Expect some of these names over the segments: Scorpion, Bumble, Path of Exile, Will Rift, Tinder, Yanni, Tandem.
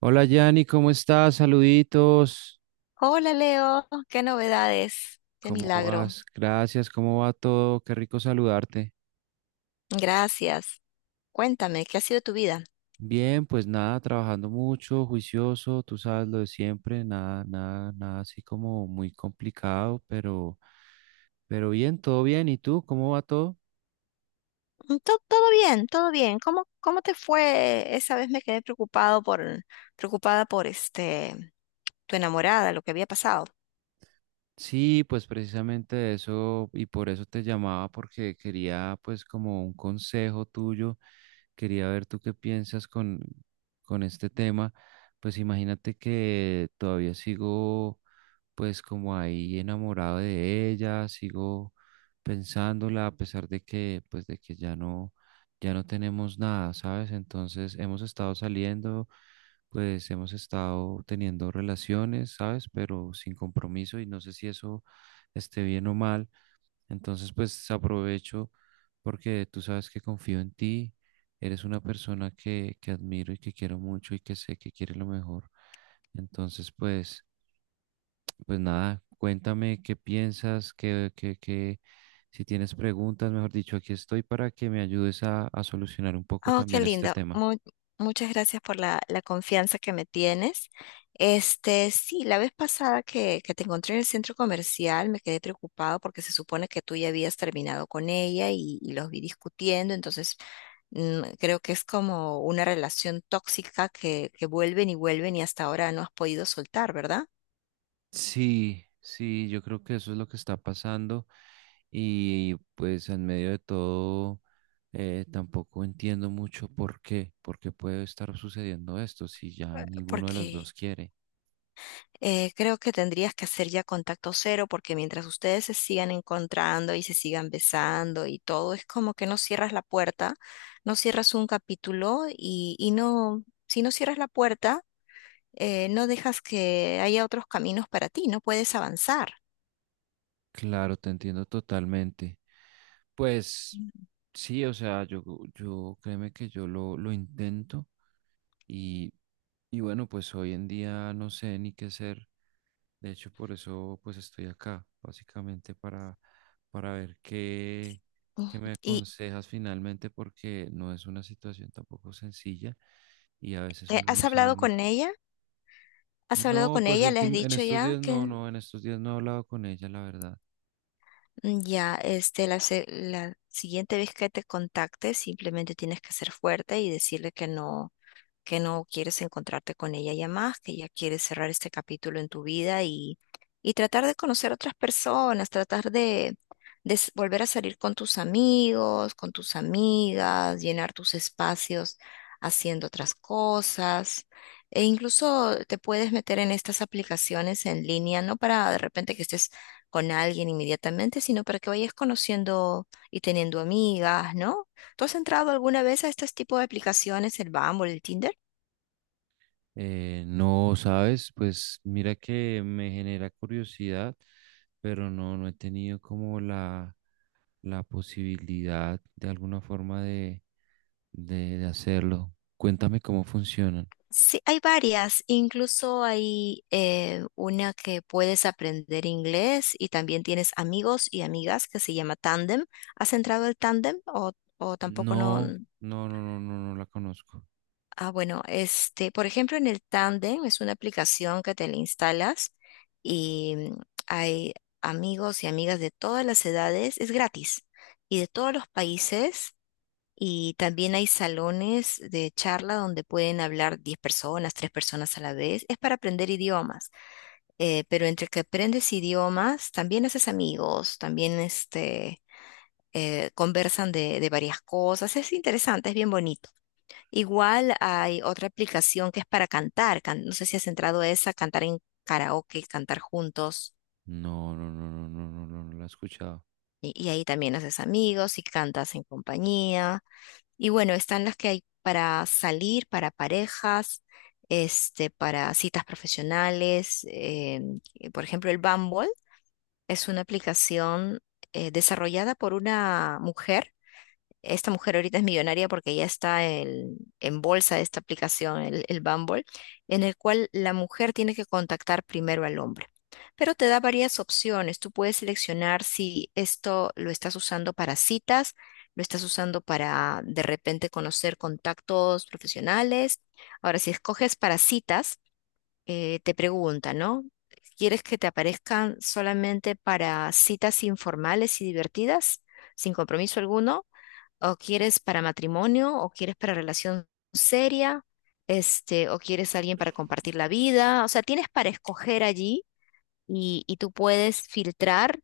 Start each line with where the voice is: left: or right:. right: Hola Yanni, ¿cómo estás? Saluditos.
left: Hola Leo, qué novedades, qué
right: ¿Cómo
left: milagro.
right: vas? Gracias, ¿cómo va todo? Qué rico saludarte.
left: Gracias. Cuéntame, ¿qué ha sido tu vida?
right: Bien, pues nada, trabajando mucho, juicioso, tú sabes lo de siempre, nada, nada, nada así como muy complicado, pero bien, todo bien. ¿Y tú? ¿Cómo va todo?
left: Todo bien, todo bien. ¿Cómo te fue? Esa vez me quedé preocupado por, preocupada por tu enamorada, lo que había pasado.
right: Sí, pues precisamente eso, y por eso te llamaba, porque quería pues como un consejo tuyo, quería ver tú qué piensas con este tema. Pues imagínate que todavía sigo pues como ahí enamorado de ella, sigo pensándola a pesar de que pues de que ya no ya no tenemos nada, ¿sabes? Entonces hemos estado saliendo, pues hemos estado teniendo relaciones, ¿sabes? Pero sin compromiso y no sé si eso esté bien o mal. Entonces pues aprovecho porque tú sabes que confío en ti. Eres una persona que admiro y que quiero mucho y que sé que quiere lo mejor. Entonces, pues, pues nada, cuéntame qué piensas, si tienes preguntas, mejor dicho, aquí estoy para que me ayudes a solucionar un poco
left: Oh, qué
right: también este
left: lindo.
right: tema.
left: Muchas gracias por la confianza que me tienes. Este, sí, la vez pasada que te encontré en el centro comercial me quedé preocupado porque se supone que tú ya habías terminado con ella y los vi discutiendo, entonces creo que es como una relación tóxica que vuelven y vuelven y hasta ahora no has podido soltar, ¿verdad?
right: Sí, sí, yo creo que eso es lo que está pasando y pues en medio de todo tampoco entiendo mucho por qué puede estar sucediendo esto si ya ninguno de los
left: Porque
right: dos quiere.
left: Creo que tendrías que hacer ya contacto cero porque mientras ustedes se sigan encontrando y se sigan besando y todo, es como que no cierras la puerta, no cierras un capítulo y no, si no cierras la puerta, no dejas que haya otros caminos para ti, no puedes avanzar.
right: Claro, te entiendo totalmente. Pues
left: Mm.
right: sí, o sea, yo créeme que yo lo intento. Y, y bueno, pues hoy en día no sé ni qué hacer. De hecho, por eso pues estoy acá, básicamente para ver qué me
left: ¿Y
right: aconsejas finalmente, porque no es una situación tampoco sencilla y a veces uno
left: has
right: no sabe
left: hablado
right: ni
left: con
right: qué.
left: ella? ¿Has hablado
right: No,
left: con
right: pues
left: ella? ¿Le has
right: último, en
left: dicho
right: estos
left: ya
right: días no,
left: que
right: no, en estos días no he hablado con ella, la verdad.
left: Ya, la siguiente vez que te contacte, simplemente tienes que ser fuerte y decirle que no, que no quieres encontrarte con ella ya más, que ya quieres cerrar este capítulo en tu vida y tratar de conocer otras personas, tratar de, volver a salir con tus amigos, con tus amigas, llenar tus espacios haciendo otras cosas. E incluso te puedes meter en estas aplicaciones en línea, no para de repente que estés con alguien inmediatamente, sino para que vayas conociendo y teniendo amigas, ¿no? ¿Tú has entrado alguna vez a este tipo de aplicaciones, el Bumble, el Tinder?
right: No, sabes, pues mira que me genera curiosidad, pero no, no he tenido como la posibilidad de alguna forma de hacerlo. Cuéntame cómo funcionan.
left: Sí, hay varias, incluso hay una que puedes aprender inglés y también tienes amigos y amigas que se llama Tandem. ¿Has entrado al Tandem o tampoco no?
right: No, no, no, no, no, no la conozco.
left: Ah, bueno, este, por ejemplo, en el Tandem es una aplicación que te la instalas y hay amigos y amigas de todas las edades, es gratis y de todos los países y también hay salones de charla donde pueden hablar 10 personas, 3 personas a la vez. Es para aprender idiomas. Pero entre que aprendes idiomas, también haces amigos, también conversan de varias cosas. Es interesante, es bien bonito. Igual hay otra aplicación que es para cantar. No sé si has entrado a esa, cantar en karaoke, cantar juntos.
right: No, no, no, no, no, no, no, no la he escuchado.
left: Y ahí también haces amigos y cantas en compañía. Y bueno, están las que hay para salir, para parejas, este, para citas profesionales. Por ejemplo, el Bumble es una aplicación desarrollada por una mujer. Esta mujer ahorita es millonaria porque ya está en bolsa esta aplicación, el Bumble, en el cual la mujer tiene que contactar primero al hombre. Pero te da varias opciones. Tú puedes seleccionar si esto lo estás usando para citas, lo estás usando para de repente conocer contactos profesionales. Ahora, si escoges para citas, te pregunta, ¿no? ¿Quieres que te aparezcan solamente para citas informales y divertidas, sin compromiso alguno? ¿O quieres para matrimonio, o quieres para relación seria, este, o quieres alguien para compartir la vida? O sea, tienes para escoger allí y tú puedes filtrar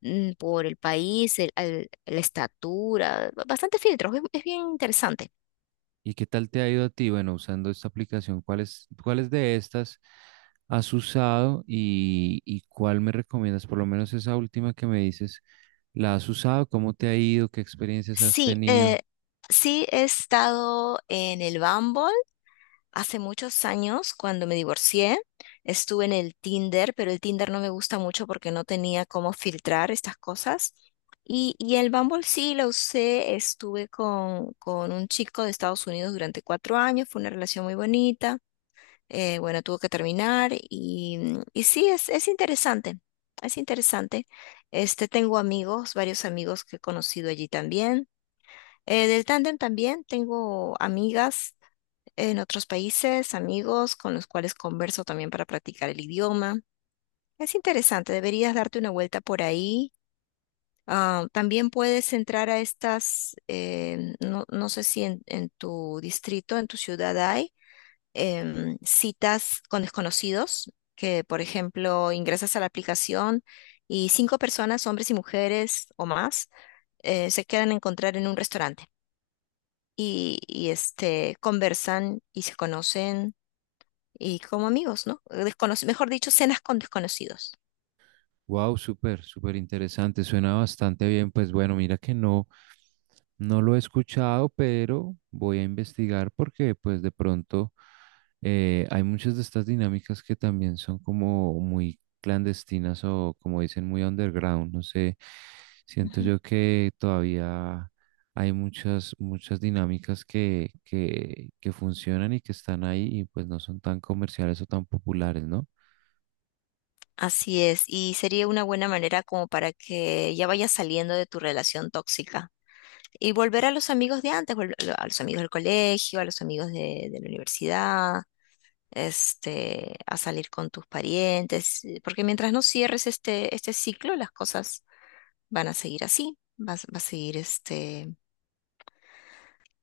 left: por el país, la estatura, bastante filtros, es bien interesante.
right: ¿Y qué tal te ha ido a ti? Bueno, usando esta aplicación, ¿cuáles, cuáles de estas has usado y cuál me recomiendas? Por lo menos esa última que me dices, ¿la has usado? ¿Cómo te ha ido? ¿Qué experiencias has
left: Sí,
right: tenido?
left: sí he estado en el Bumble. Hace muchos años, cuando me divorcié, estuve en el Tinder, pero el Tinder no me gusta mucho porque no tenía cómo filtrar estas cosas. Y el Bumble sí lo usé, estuve con un chico de Estados Unidos durante 4 años, fue una relación muy bonita, bueno, tuvo que terminar y, y sí, es interesante, es interesante. Este, tengo amigos, varios amigos que he conocido allí también. Del tándem también tengo amigas en otros países, amigos con los cuales converso también para practicar el idioma. Es interesante, deberías darte una vuelta por ahí. Ah, también puedes entrar a estas, no, no sé si en tu distrito, en tu ciudad hay citas con desconocidos, que por ejemplo ingresas a la aplicación y 5 personas, hombres y mujeres o más, se quedan a encontrar en un restaurante y, este, conversan y se conocen y como amigos, ¿no? Mejor dicho, cenas con desconocidos.
right: Wow, súper, súper interesante. Suena bastante bien. Pues bueno, mira que no. No lo he escuchado, pero voy a investigar porque pues de pronto hay muchas de estas dinámicas que también son como muy clandestinas o como dicen muy underground. No sé, siento
left: Ujú.
right: yo que todavía hay muchas, muchas dinámicas que funcionan y que están ahí y pues no son tan comerciales o tan populares, ¿no?
left: Así es, y sería una buena manera como para que ya vayas saliendo de tu relación tóxica y volver a los amigos de antes, volver a los amigos del colegio, a los amigos de la universidad, este, a salir con tus parientes, porque mientras no cierres este, este ciclo, las cosas van a seguir así, vas, va a seguir este,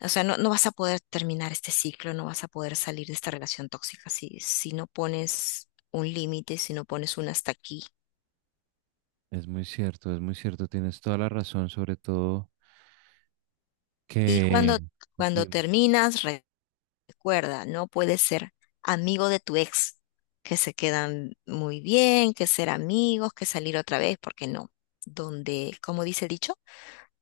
left: o sea, no, no vas a poder terminar este ciclo, no vas a poder salir de esta relación tóxica si, si no pones un límite, si no pones un hasta aquí.
right: Es muy cierto, tienes toda la razón, sobre todo
left: Y
right: que.
left: cuando, cuando
right: Dime.
left: terminas, recuerda, no puedes ser amigo de tu ex, que se quedan muy bien, que ser amigos, que salir otra vez, porque no. Donde, como dice el dicho,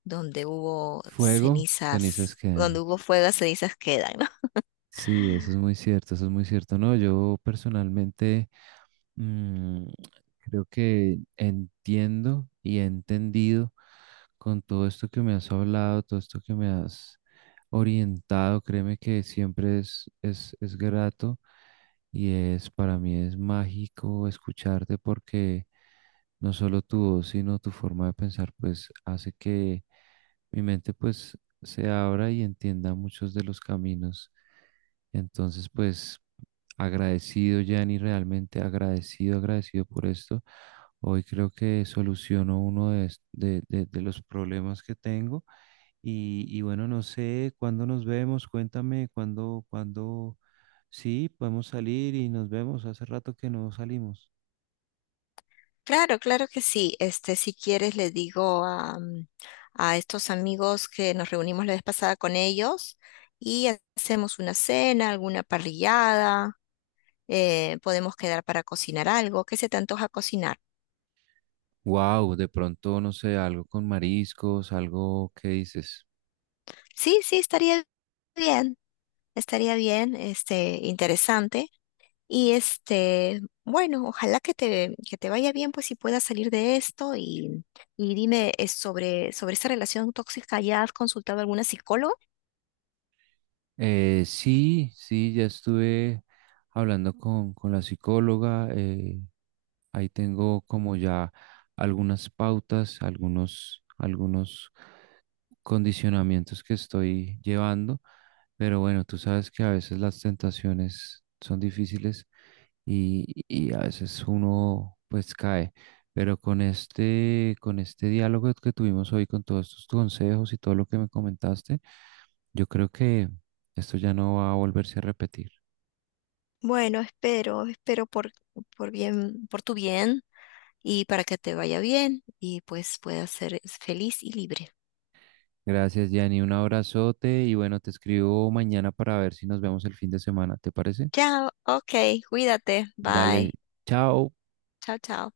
left: donde hubo
right: Fuego, cenizas
left: cenizas, donde
right: quedan.
left: hubo fuego, cenizas quedan.
right: Sí, eso es muy cierto, eso es muy cierto. No, yo personalmente, mm, creo que entiendo y he entendido con todo esto que me has hablado, todo esto que me has orientado. Créeme que siempre es grato y es para mí es mágico escucharte porque no solo tu voz, sino tu forma de pensar, pues hace que mi mente pues se abra y entienda muchos de los caminos. Entonces, pues agradecido, Yanni, realmente agradecido, agradecido por esto. Hoy creo que soluciono uno de, de los problemas que tengo. Y bueno, no sé cuándo nos vemos, cuéntame sí, podemos salir y nos vemos. Hace rato que no salimos.
left: Claro, claro que sí. Este, si quieres, le digo a, a estos amigos que nos reunimos la vez pasada con ellos y hacemos una cena, alguna parrillada, podemos quedar para cocinar algo. ¿Qué se te antoja cocinar?
right: Wow, de pronto, no sé, algo con mariscos, algo, ¿qué dices?
left: Sí, sí, bien, estaría bien, este, interesante. Y este, bueno, ojalá que te vaya bien, pues, y puedas salir de esto. Y dime, sobre, sobre esa relación tóxica, ¿ya has consultado a alguna psicóloga?
right: Sí, sí, ya estuve hablando con la psicóloga. Ahí tengo como ya algunas pautas, algunos condicionamientos que estoy llevando, pero bueno, tú sabes que a veces las tentaciones son difíciles y a veces uno pues cae, pero con este diálogo que tuvimos hoy, con todos estos consejos y todo lo que me comentaste, yo creo que esto ya no va a volverse a repetir.
left: Bueno, espero, espero por bien, por tu bien y para que te vaya bien y pues puedas ser feliz y libre.
right: Gracias, Yanni. Un abrazote y bueno, te escribo mañana para ver si nos vemos el fin de semana. ¿Te parece?
left: Chao, ok, cuídate, bye,
right: Dale, chao.
left: chao, chao.